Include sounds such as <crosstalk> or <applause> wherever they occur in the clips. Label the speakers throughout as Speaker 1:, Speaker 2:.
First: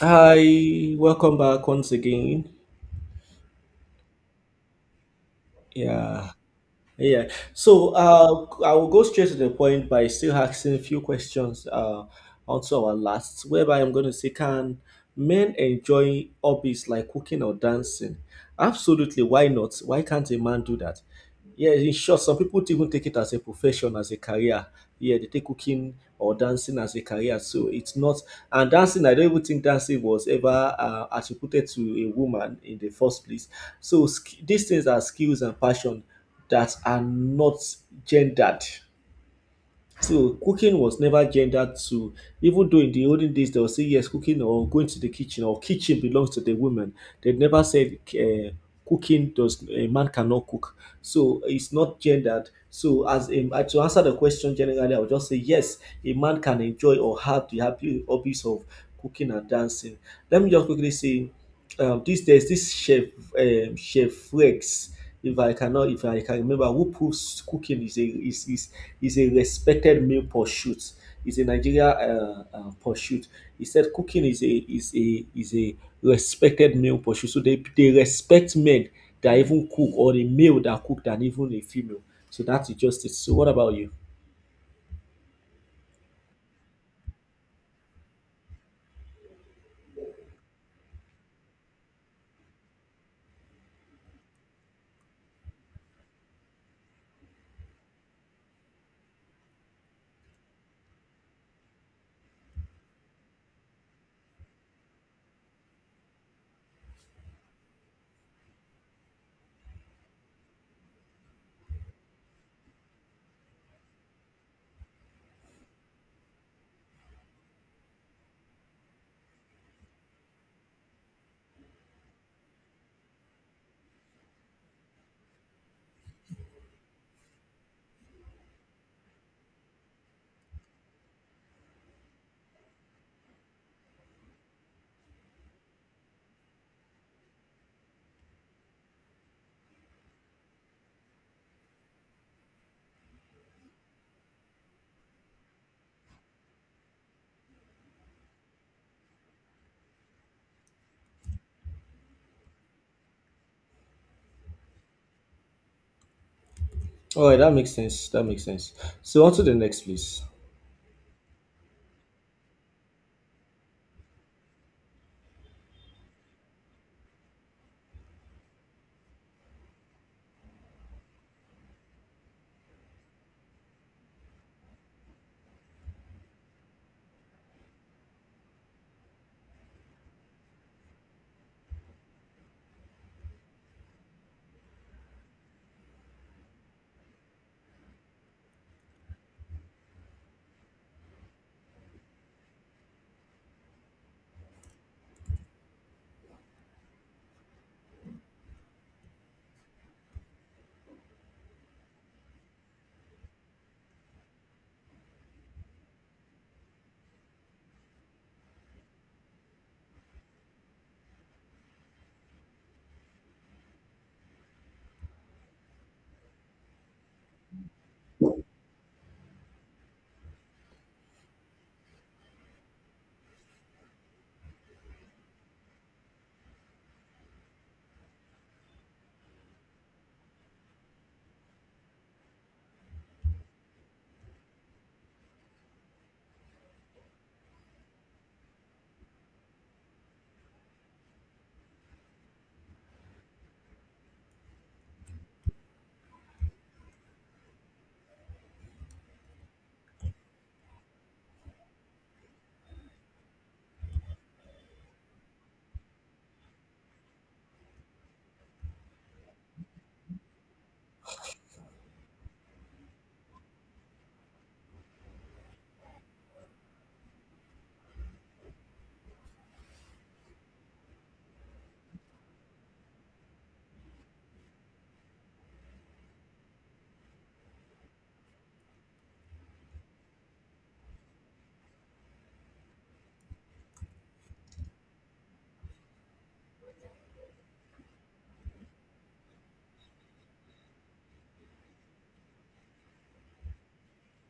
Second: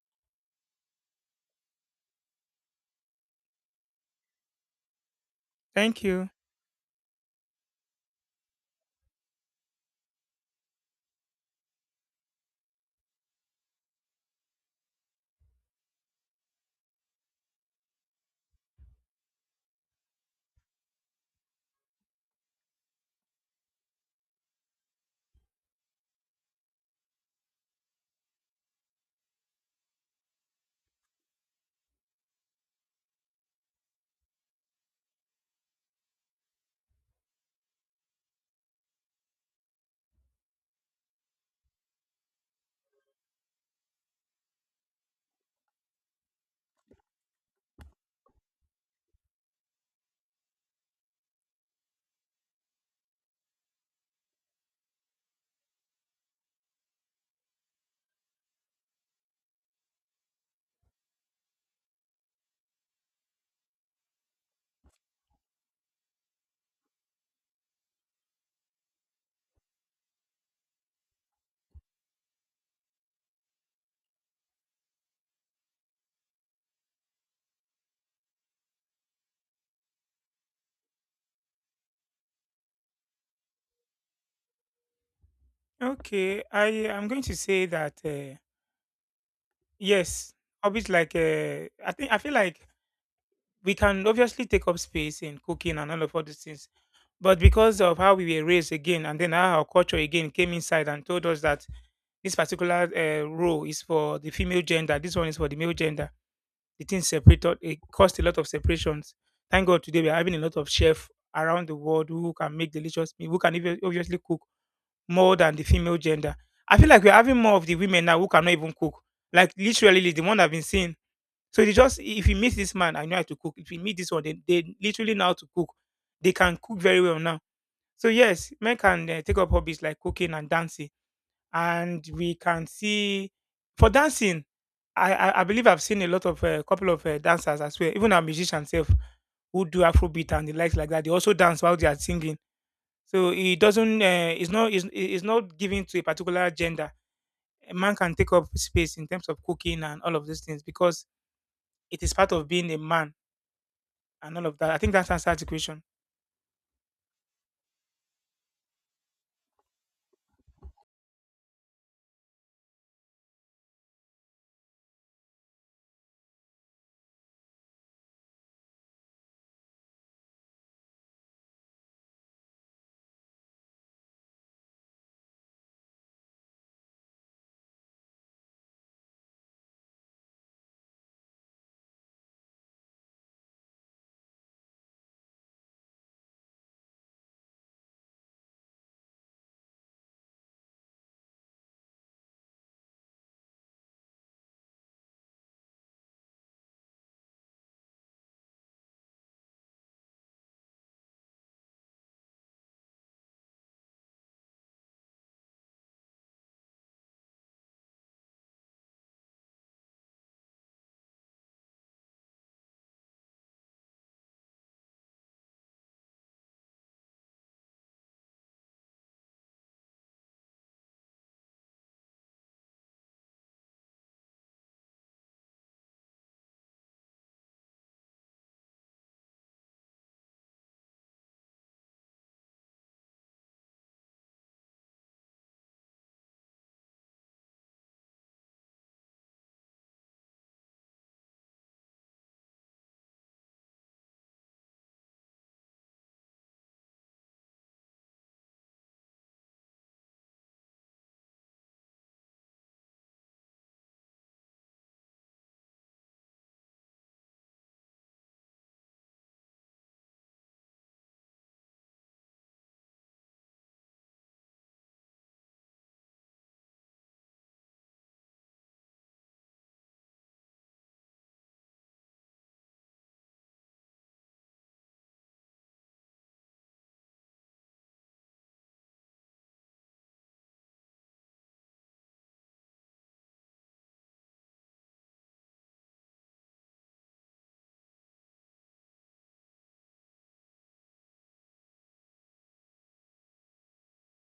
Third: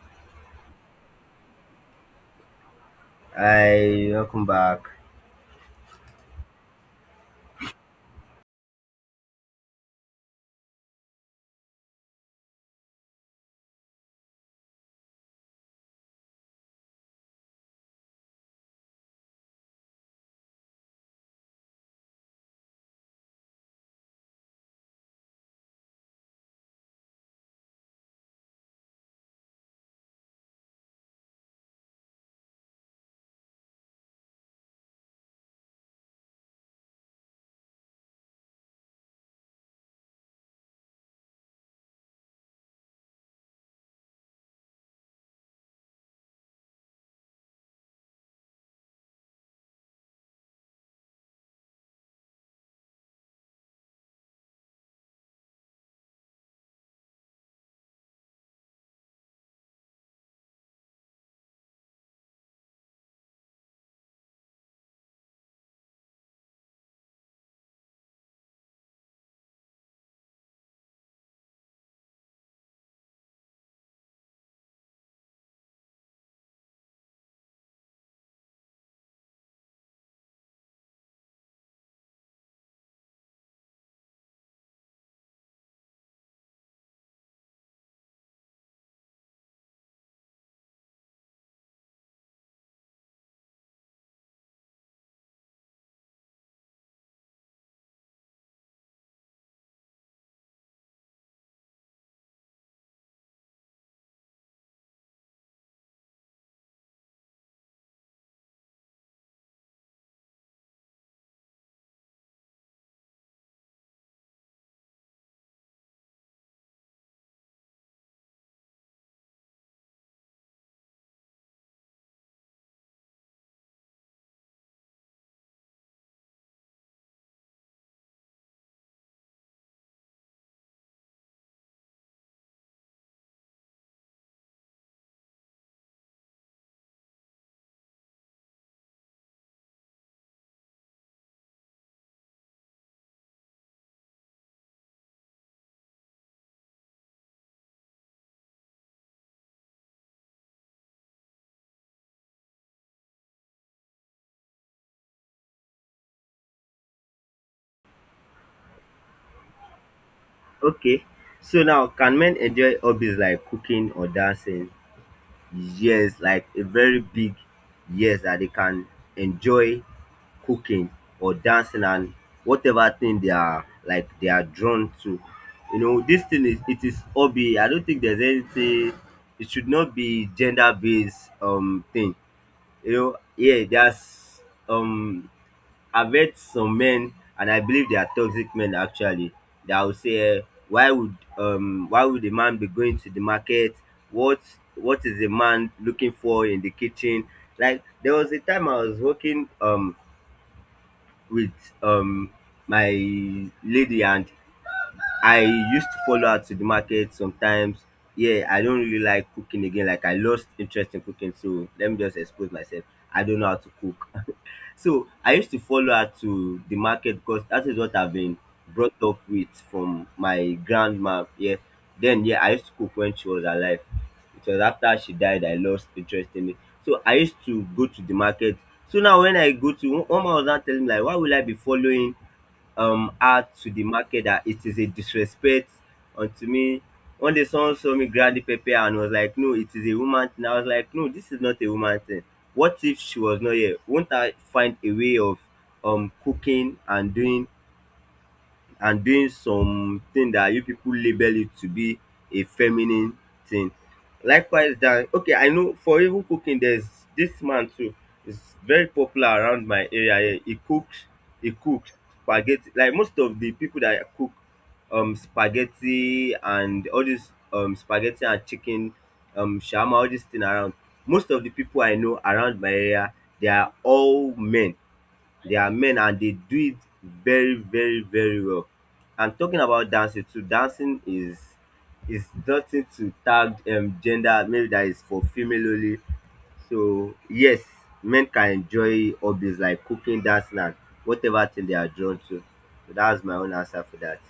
Speaker 1: Hi, welcome back once again.
Speaker 2: Hi, welcome back.
Speaker 3: Thank you.
Speaker 1: Yeah, yeah. I will go straight to the point by still asking a few questions, onto our last, whereby I'm going to say, can men enjoy hobbies like cooking or dancing? Absolutely, why not? Why can't a man do that? Yes, in short, some people to even take it as a profession, as a career. Yeah, they take cooking or dancing as a career. So it's not, and dancing, I don't even think dancing was ever attributed to a woman in the first place. So these things are skills and passion that are not gendered. So cooking was never gendered to, even though in the olden days they would say yes, cooking or going to the kitchen or kitchen belongs to the women. They never said cooking does a man cannot cook. So it's not gendered. So as to answer the question generally, I would just say yes, a man can enjoy or have the happy hobbies of cooking and dancing. Let me just quickly say, this there's this chef Rex. If I can remember, who proves cooking is a respected male pursuit. It's a Nigeria pursuit. He said cooking is a respected male pursuit. So they respect men that even cook or a male that cook than even a female. So that's just it. So what about you?
Speaker 3: Okay, I am going to say that yes, hobbies like I think I feel like we can obviously take up space in cooking and all of all these things, but because of how we were raised again, and then how our culture again came inside and told us that this particular role is for the female gender, this one is for the male gender. The thing separated. It caused a lot of separations. Thank God today we are having a lot of chefs around the world who can make delicious meal, who can even obviously cook more than the female gender. I feel like we're having more of the women now who cannot even cook. Like literally the one I've been seeing. So they just if you meet this man, I know how to cook. If you meet this one, they literally know how to cook. They can cook very well now. So yes, men can take up hobbies like cooking and dancing, and we can see for dancing. I believe I've seen a lot of a couple of dancers as well, even our musicians self who do Afrobeat and the likes like that. They also dance while they are singing so it doesn't. It's not. It's not given to a particular gender. A man can take up space in terms of cooking and all of these things because it is part of being a man and all of that. I think that's answered the question.
Speaker 1: All right, that makes sense. That makes sense. So on to the next, please.
Speaker 2: Okay, so now can men enjoy hobbies like cooking or dancing? Yes, like a very big yes that they can enjoy cooking or dancing and whatever thing they are like they are drawn to. You know, this thing is it is hobby. I don't think there's anything it should not be gender based thing. You know, yeah, there's um I've met some men and I believe they are toxic men actually. That will say, why would the man be going to the market? What what is the man looking for in the kitchen? Like there was a time I was working with um my lady and I used to follow her to the market sometimes. Yeah, I don't really like cooking again. Like I lost interest in cooking, so let me just expose myself. I don't know how to cook. So I used to follow her to the market because that is what I've been brought up with from my grandma. Yeah. Then yeah, I used to cook when she was alive. It was after she died I lost interest in it. So I used to go to the market. So now when I go to one man was now telling me like why will I be following add to the market that it is a disrespect unto me. One day someone saw me grab the pepper and was like, no, it is a woman thing. I was like, no, this is not a woman thing. What if she was not here? Won't I find a way of cooking and doing something that you people label it to be a feminine thing. Likewise that okay I know for even cooking there's this man too is very popular around my area here. He cooks spaghetti like most of the people that cook spaghetti and all this spaghetti and chicken, shawarma, all this thing around most of the people I know around my area they are all men. They are men and they do it very, very, very well. And talking about dancing too, dancing is nothing to tag gender maybe that is for female only. So yes, men can enjoy hobbies like cooking, dancing and whatever thing they are drawn to. So that's my own answer for that.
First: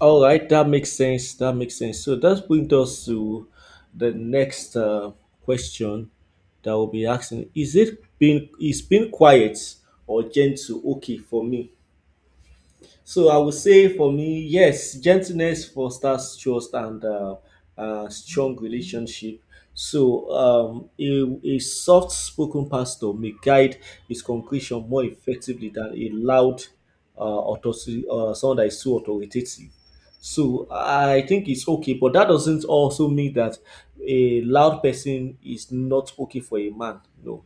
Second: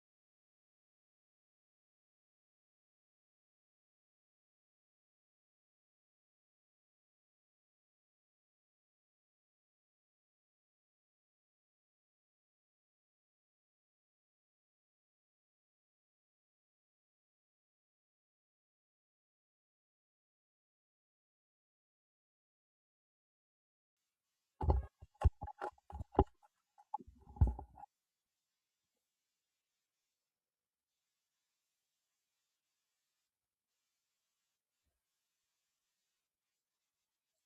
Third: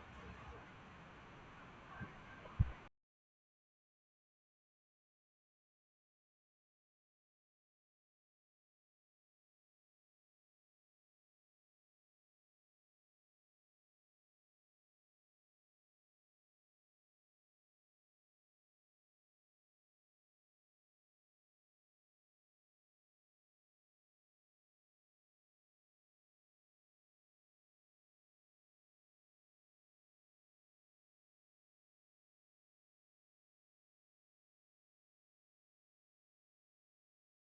Speaker 1: All right, that makes sense. That makes sense. So that brings us to the next question that we'll be asking: Is it being is being quiet or gentle okay for me? So I would say for me, yes, gentleness fosters trust and strong relationship. So a soft spoken pastor may guide his congregation more effectively than a loud uh, someone that is too authoritative. So I think it's okay, but that doesn't also mean that a loud person is not okay for a man. No,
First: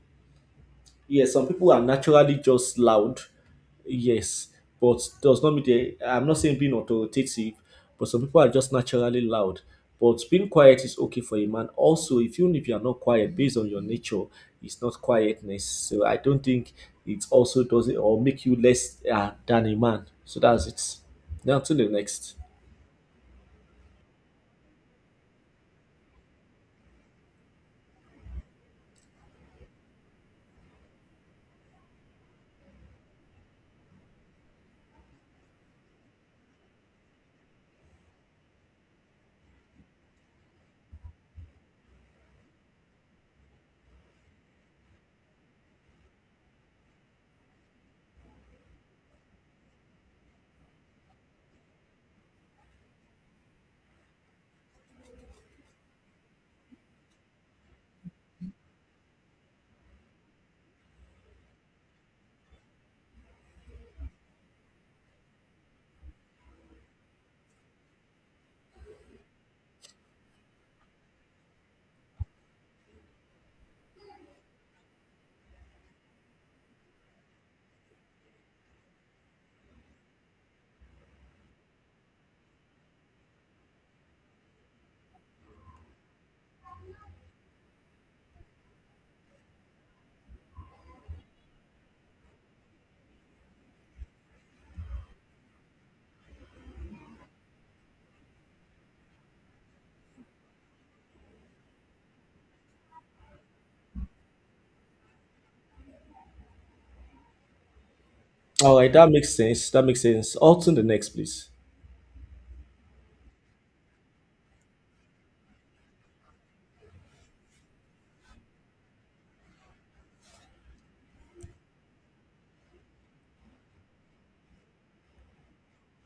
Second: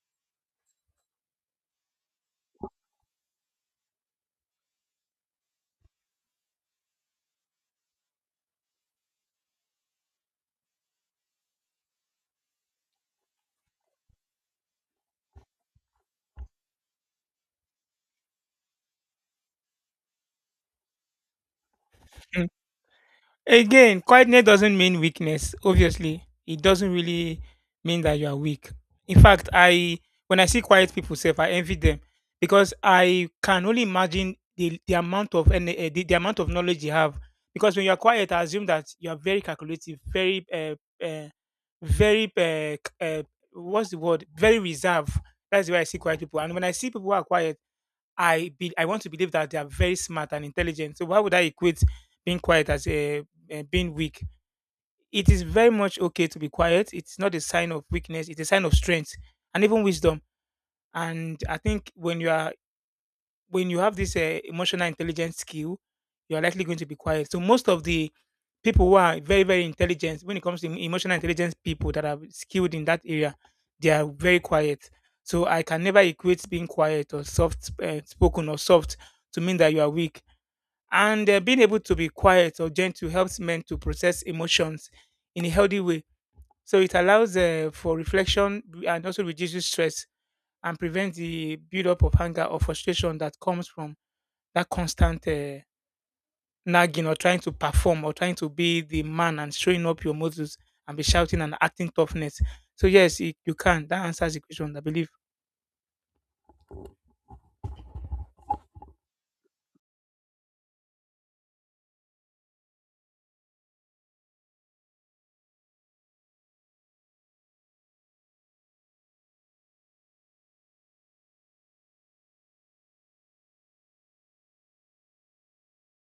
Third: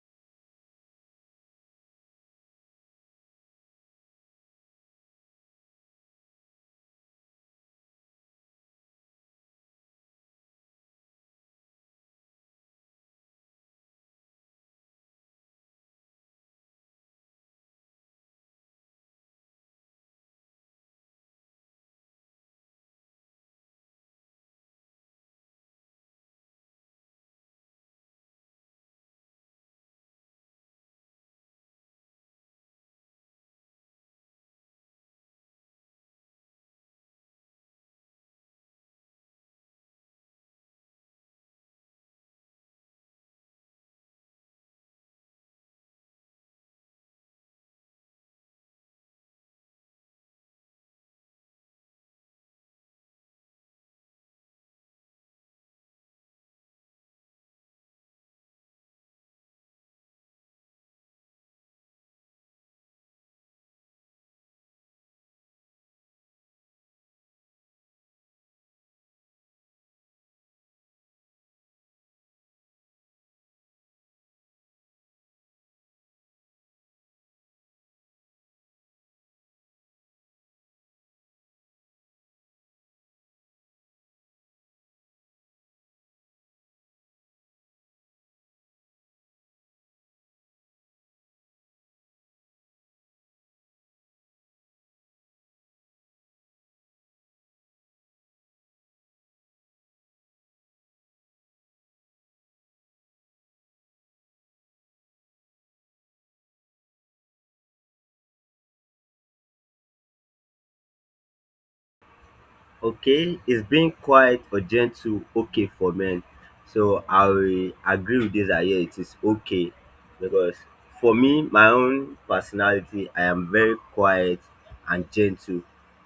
Speaker 1: yes, some people are naturally just loud. Yes, but does not mean they. I'm not saying being authoritative, but some people are just naturally loud. But being quiet is okay for a man. Also, if even if you are not quiet, based on your nature, it's not quietness. So I don't think it also does it or make you less than a man. So that's it. Now to the next.
Speaker 3: Mm. Again, quietness doesn't mean weakness. Obviously, it doesn't really mean that you are weak. In fact, I when I see quiet people, self, I envy them because I can only imagine the amount of and the amount of knowledge you have. Because when you are quiet, I assume that you are very calculative, uh, very uh, what's the word? Very reserved. That's why I see quiet people. And when I see people who are quiet, I want to believe that they are very smart and intelligent. So why would I equate being quiet as being weak? It is very much okay to be quiet. It's not a sign of weakness. It's a sign of strength and even wisdom. And I think when you are when you have this emotional intelligence skill, you are likely going to be quiet. So most of the people who are very very intelligent when it comes to emotional intelligence people that are skilled in that area, they are very quiet. So I can never equate being quiet or soft spoken or soft to mean that you are weak. And being able to be quiet or gentle helps men to process emotions in a healthy way. So it allows for reflection and also reduces stress and prevents the buildup of anger or frustration that comes from that constant nagging or trying to perform or trying to be the man and showing up your muscles and be shouting and acting toughness. So yes, it, you can. That answers the question, I believe.
Speaker 1: All right, that makes sense. That makes sense. On to the next, please.
Speaker 2: Okay, is being quiet or gentle okay for men? So I will agree with this that yeah, it is okay because for me, my own personality, I am very quiet and gentle.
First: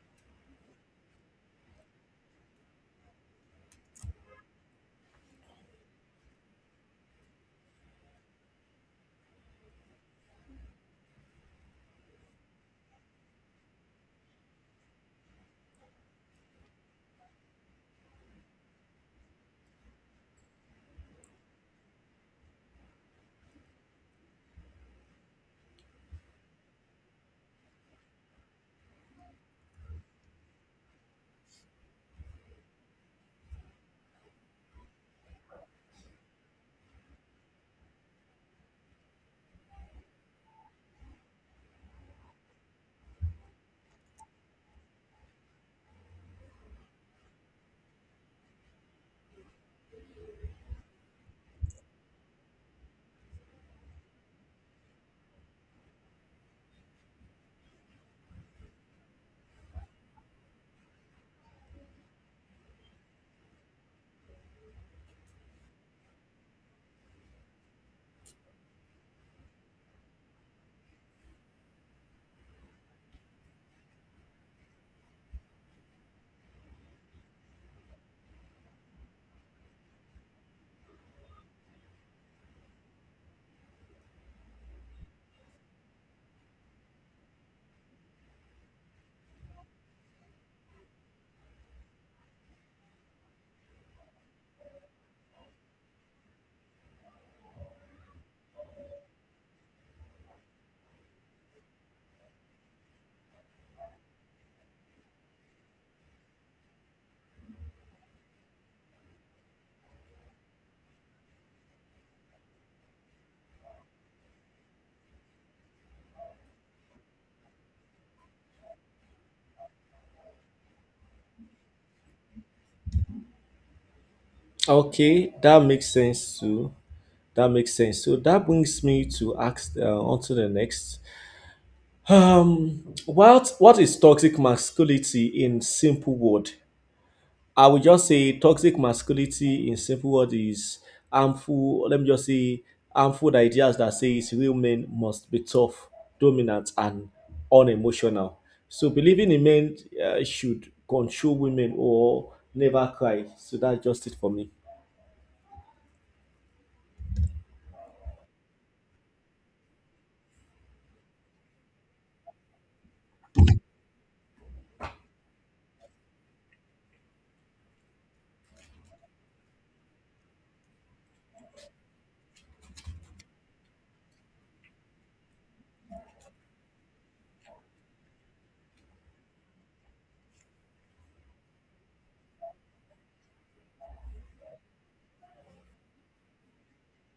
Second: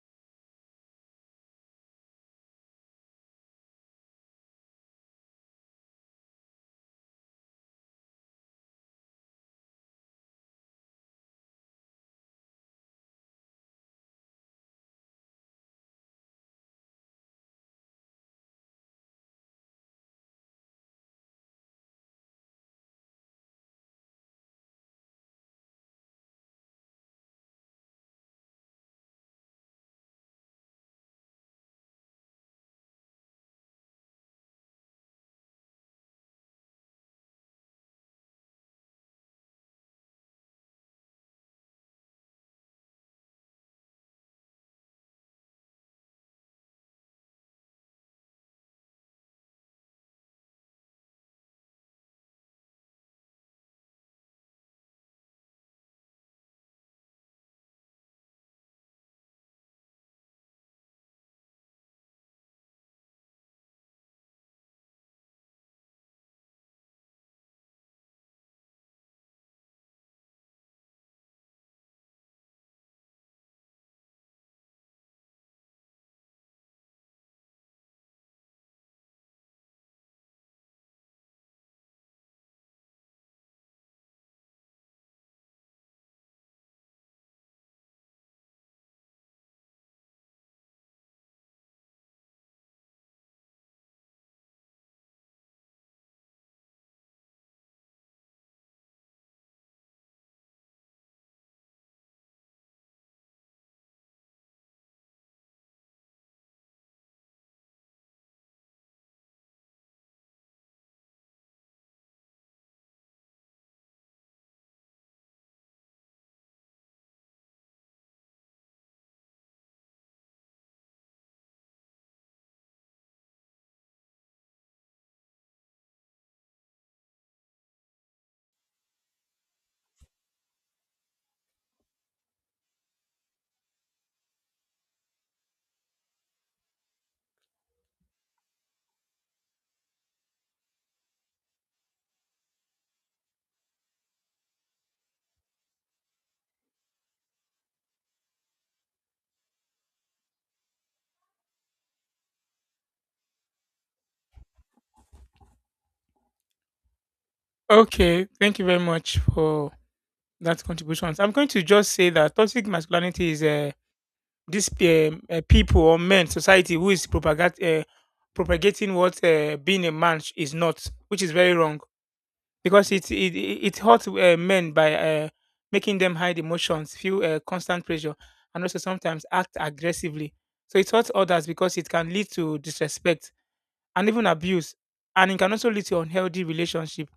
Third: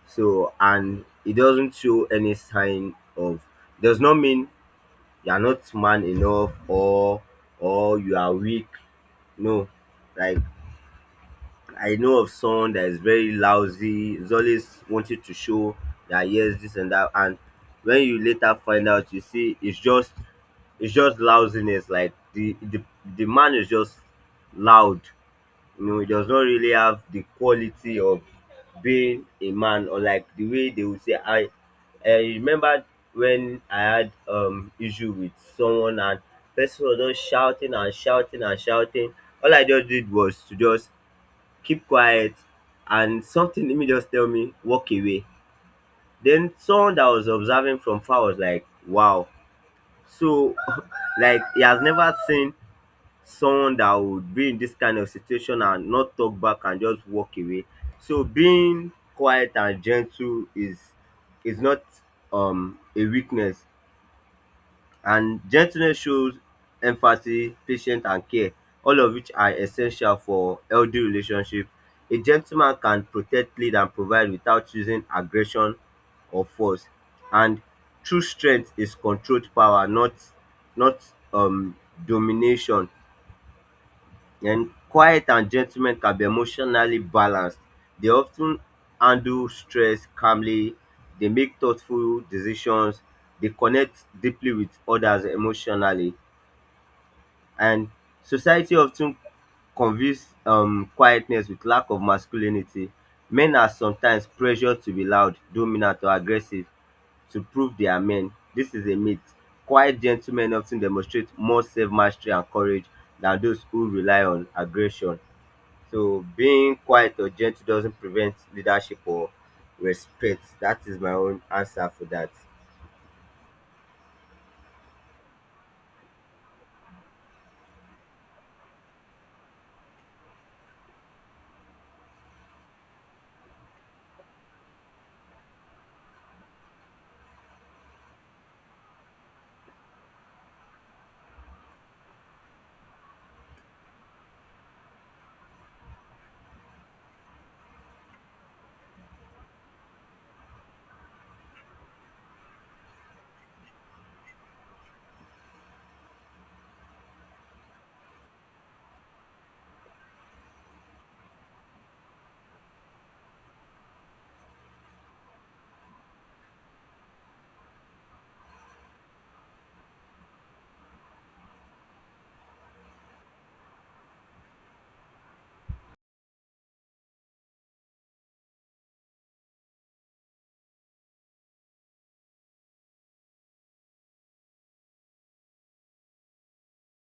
Speaker 2: So and it doesn't show any sign of does not mean you are not man enough or you are weak. No, like I know of someone that is very lousy, is always wanting to show that yes, this and that, and when you later find out, you see it's just lousiness. Like the man is just loud. You know, he does not really have the quality of being a man, or like the way they would say. I remember when I had issue with someone and person was just shouting and shouting and shouting. All I just did was to just keep quiet and something let me just tell me walk away, then someone that was observing from far was like wow so <laughs> like he has never seen someone that would be in this kind of situation and not talk back and just walk away. So being quiet and gentle is not a weakness, and gentleness shows empathy, patience and care, all of which are essential for healthy relationship. A gentleman can protect, lead and provide without using aggression or force. And true strength is controlled power, not um domination. And quiet and gentlemen can be emotionally balanced. They often handle stress calmly, they make thoughtful decisions, they connect deeply with others emotionally. And society often confuse quietness with lack of masculinity. Men are sometimes pressured to be loud, dominant, or aggressive to prove they are men. This is a myth. Quiet gentlemen often demonstrate more self mastery and courage than those who rely on aggression. So being quiet or gentle doesn't prevent leadership or respect. That is my own answer for that.
Speaker 1: Okay, that makes sense too. That makes sense. So that brings me to ask on to the next. What is toxic masculinity in simple word? I would just say toxic masculinity in simple word is harmful. Let me just say harmful ideas that says real men must be tough, dominant, and unemotional. So believing in men should control women or never cry. So that's just it for me.
Speaker 3: Okay, thank you very much for that contribution. I'm going to just say that toxic masculinity is this people or men society who is propagating what being a man is not, which is very wrong because it hurts men by making them hide emotions, feel constant pressure, and also sometimes act aggressively. So it hurts others because it can lead to disrespect and even abuse, and it can also lead to unhealthy relationship.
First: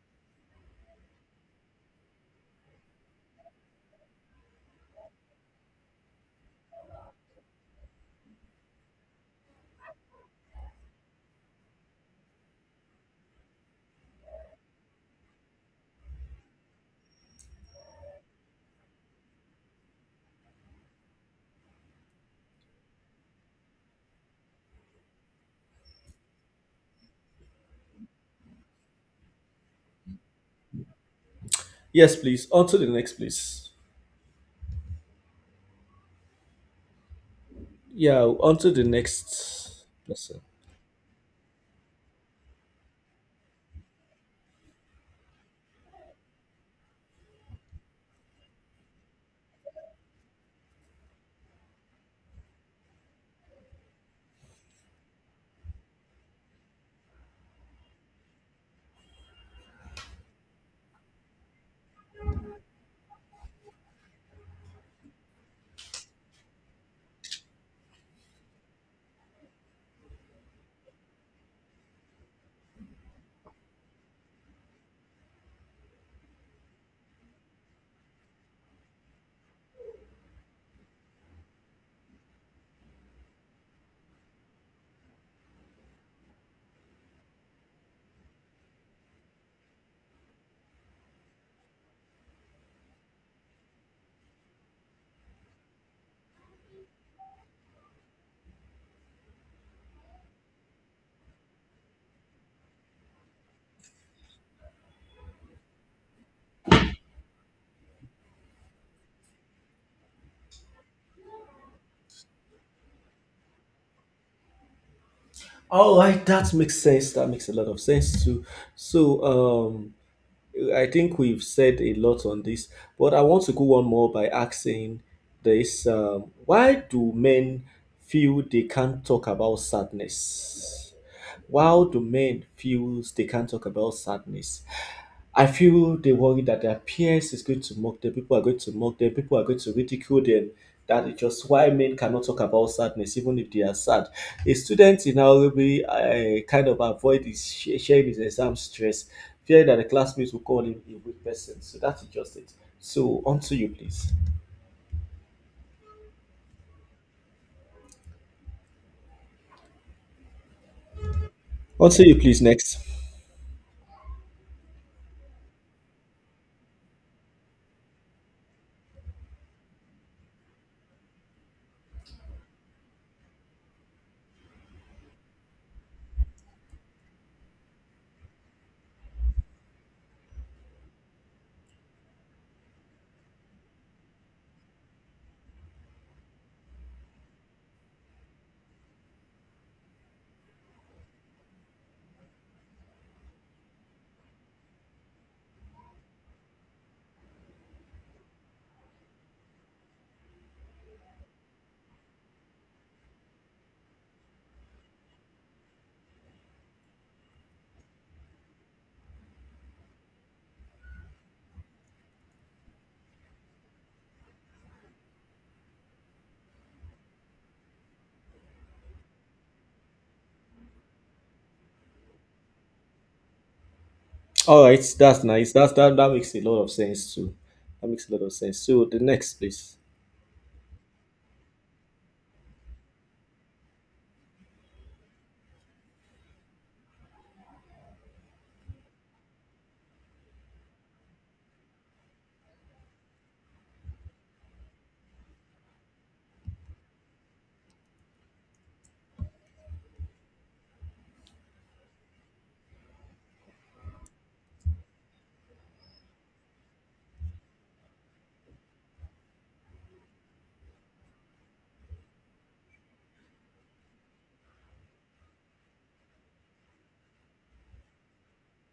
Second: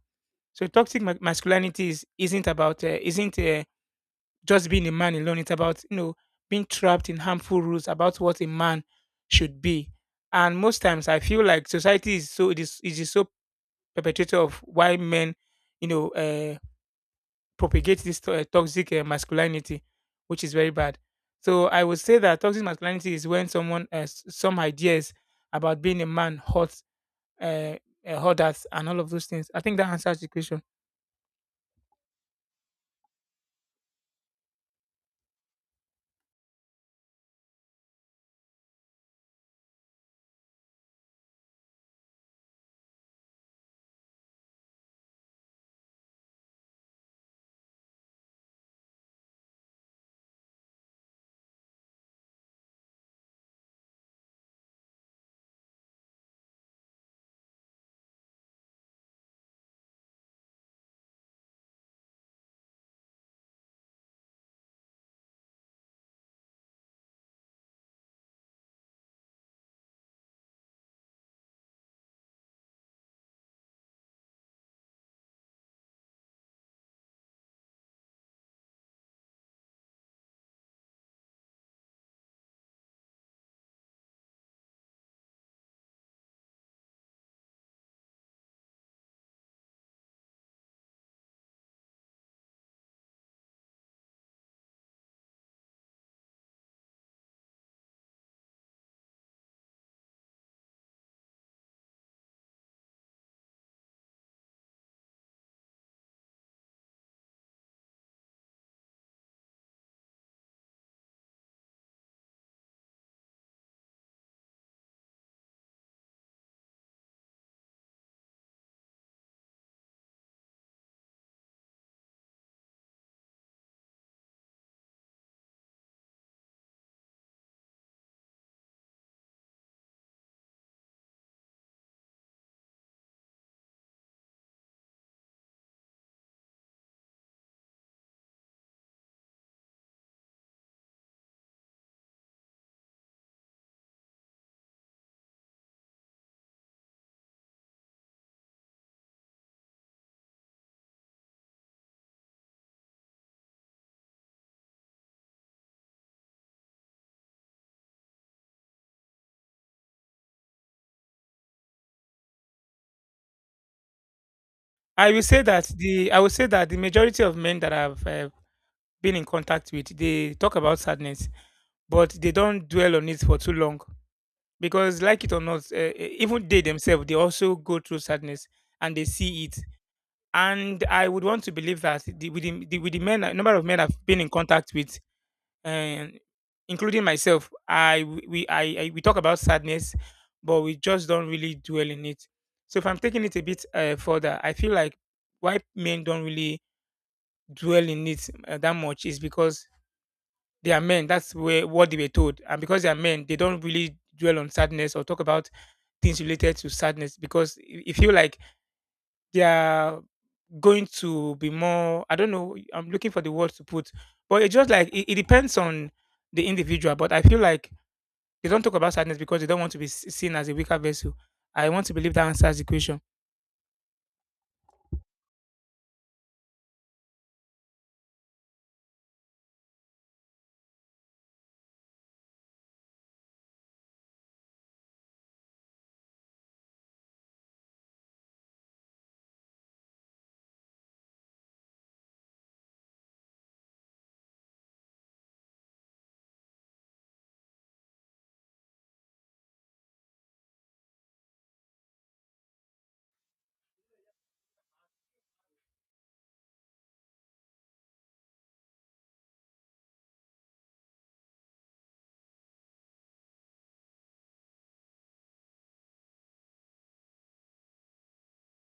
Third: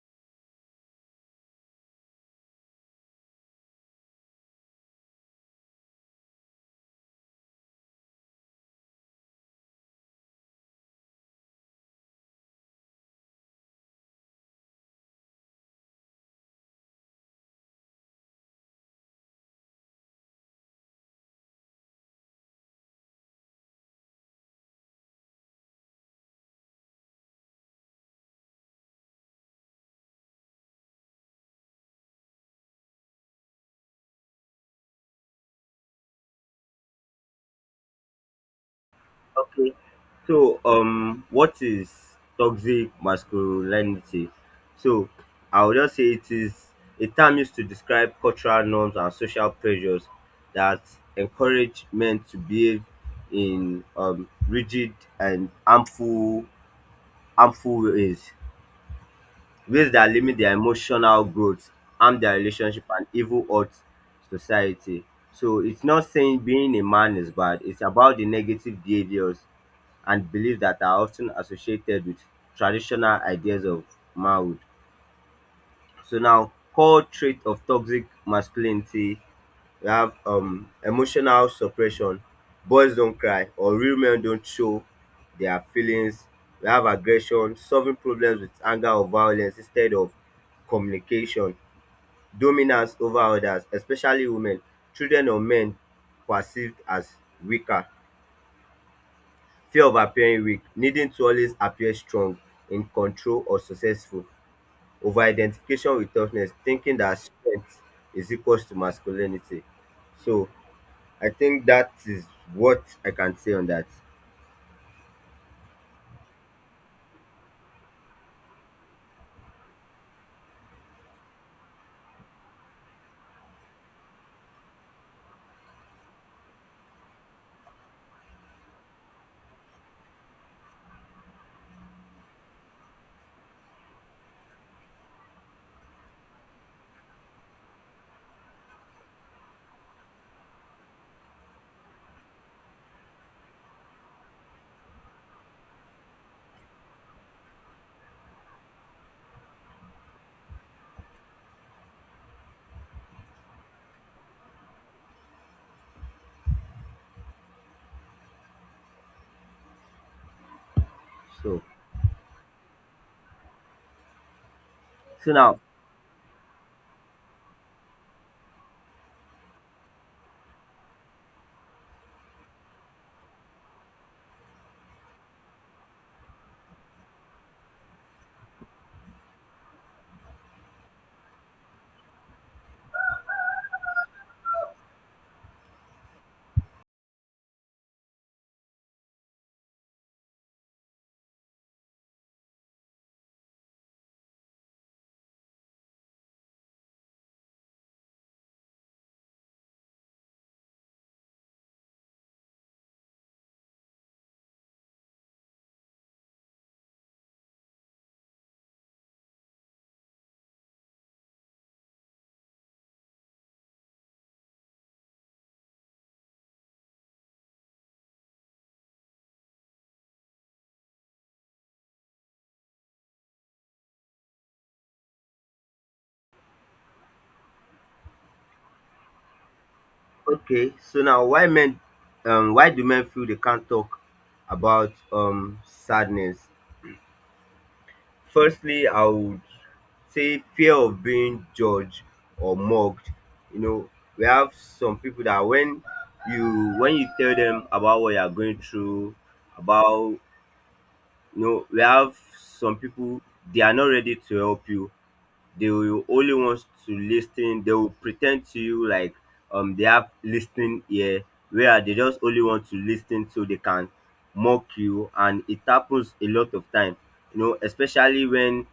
Speaker 3: So toxic masculinity isn't about isn't just being a man alone. It's about you know being trapped in harmful rules about what a man should be. And most times, I feel like society is so it is so perpetrator of why men, you know, propagate this toxic masculinity, which is very bad. So I would say that toxic masculinity is when someone some ideas about being a man hot, uh, hot that and all of those things. I think that answers the question.
Speaker 1: Yes, please. On to the next, please. Yeah, on to the
Speaker 2: Okay.
Speaker 1: next person.
Speaker 2: So what is toxic masculinity? So I would just say it is a term used to describe cultural norms and social pressures that encourage men to behave in rigid and harmful ways. Ways that limit their emotional growth, harm their relationship, and even hurt society. So it's not saying being a man is bad, it's about the negative behaviors and beliefs that are often associated with traditional ideas of manhood. So now, core trait of toxic masculinity we have emotional suppression, boys don't cry or real men don't show their feelings. We have aggression, solving problems with anger or violence instead of communication, dominance over others, especially women, children or men perceived as weaker, fear of appearing weak, needing to always appear strong, in control or successful, over identification with toughness, thinking that strength is equals to masculinity. So I think that is what I can say on that.
Speaker 1: All right, that makes sense. That makes a lot of sense too. So, I think we've said a lot on this, but I want to go one more by asking this: Why do men feel they can't talk about sadness? Why do men feel they can't talk about sadness? I feel they worry that their peers is going to mock them, people are going to mock them, people are going to ridicule them. That is just why men cannot talk about sadness, even if they are sad. A student in Nairobi kind of avoid his sharing his exam stress, fearing that the classmates will call him a weak person. So that's just it. So on to you, please.
Speaker 2: So,
Speaker 1: On to you, please. Next.
Speaker 2: so now,
Speaker 3: I will say that the majority of men that I've been in contact with, they talk about sadness, but they don't dwell on it for too long because, like it or not, even they themselves they also go through sadness and they see it. And I would want to believe that with the men, number of men I've been in contact with, uh, including myself, I we talk about sadness, but we just don't really dwell in it. So if I'm taking it a bit further, I feel like why men don't really dwell in it that much is because they are men. That's where what they were told, and because they are men, they don't really dwell on sadness or talk about things related to sadness because you feel like they are going to be more. I don't know, I'm looking for the words to put, but it just like it depends on the individual. But I feel like they don't talk about sadness because they don't want to be seen as a weaker vessel. I want to believe that answers the question.
Speaker 1: All right, that's nice. That's that. That makes a lot of sense too. That makes a lot of sense. So the next, please.
Speaker 2: okay, so now, why men, why do men feel they can't talk about sadness? Firstly, I would say fear of being judged or mocked. You know, we have some people that when you tell them about what you are going through, about you know, we have some people they are not ready to help you, they will only want to listen, they will pretend to you like they have listening ear, where they just only want to listen so they can mock you, and it happens a lot of time. You know, especially when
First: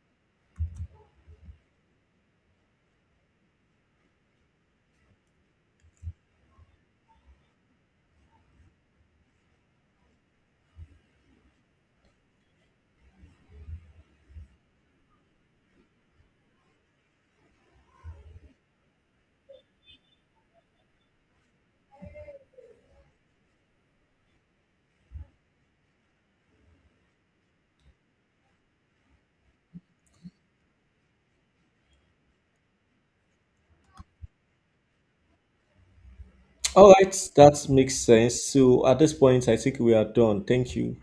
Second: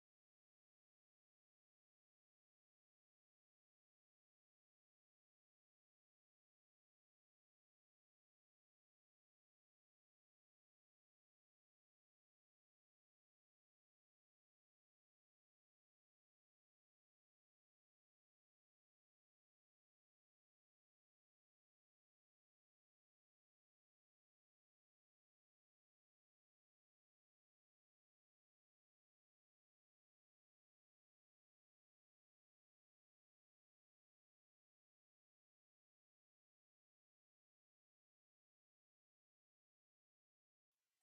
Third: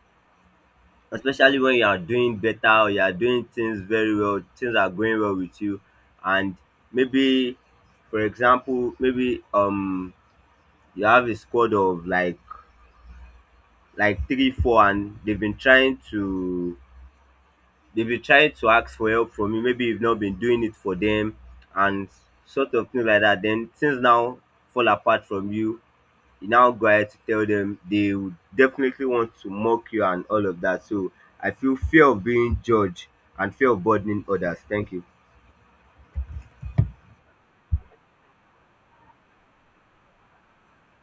Speaker 2: especially when you are doing better or you are doing things very well, things are going well with you, and maybe for example maybe you have a squad of like three four and they've been trying to they will try to ask for help from you. Maybe you've not been doing it for them and sort of thing like that. Then things now fall apart from you. You now go ahead to tell them they would definitely want to mock you and all of that. So I feel fear of being judged and fear of burdening others. Thank you.
Speaker 1: All right, that makes sense. So at this point, I think we are done. Thank you.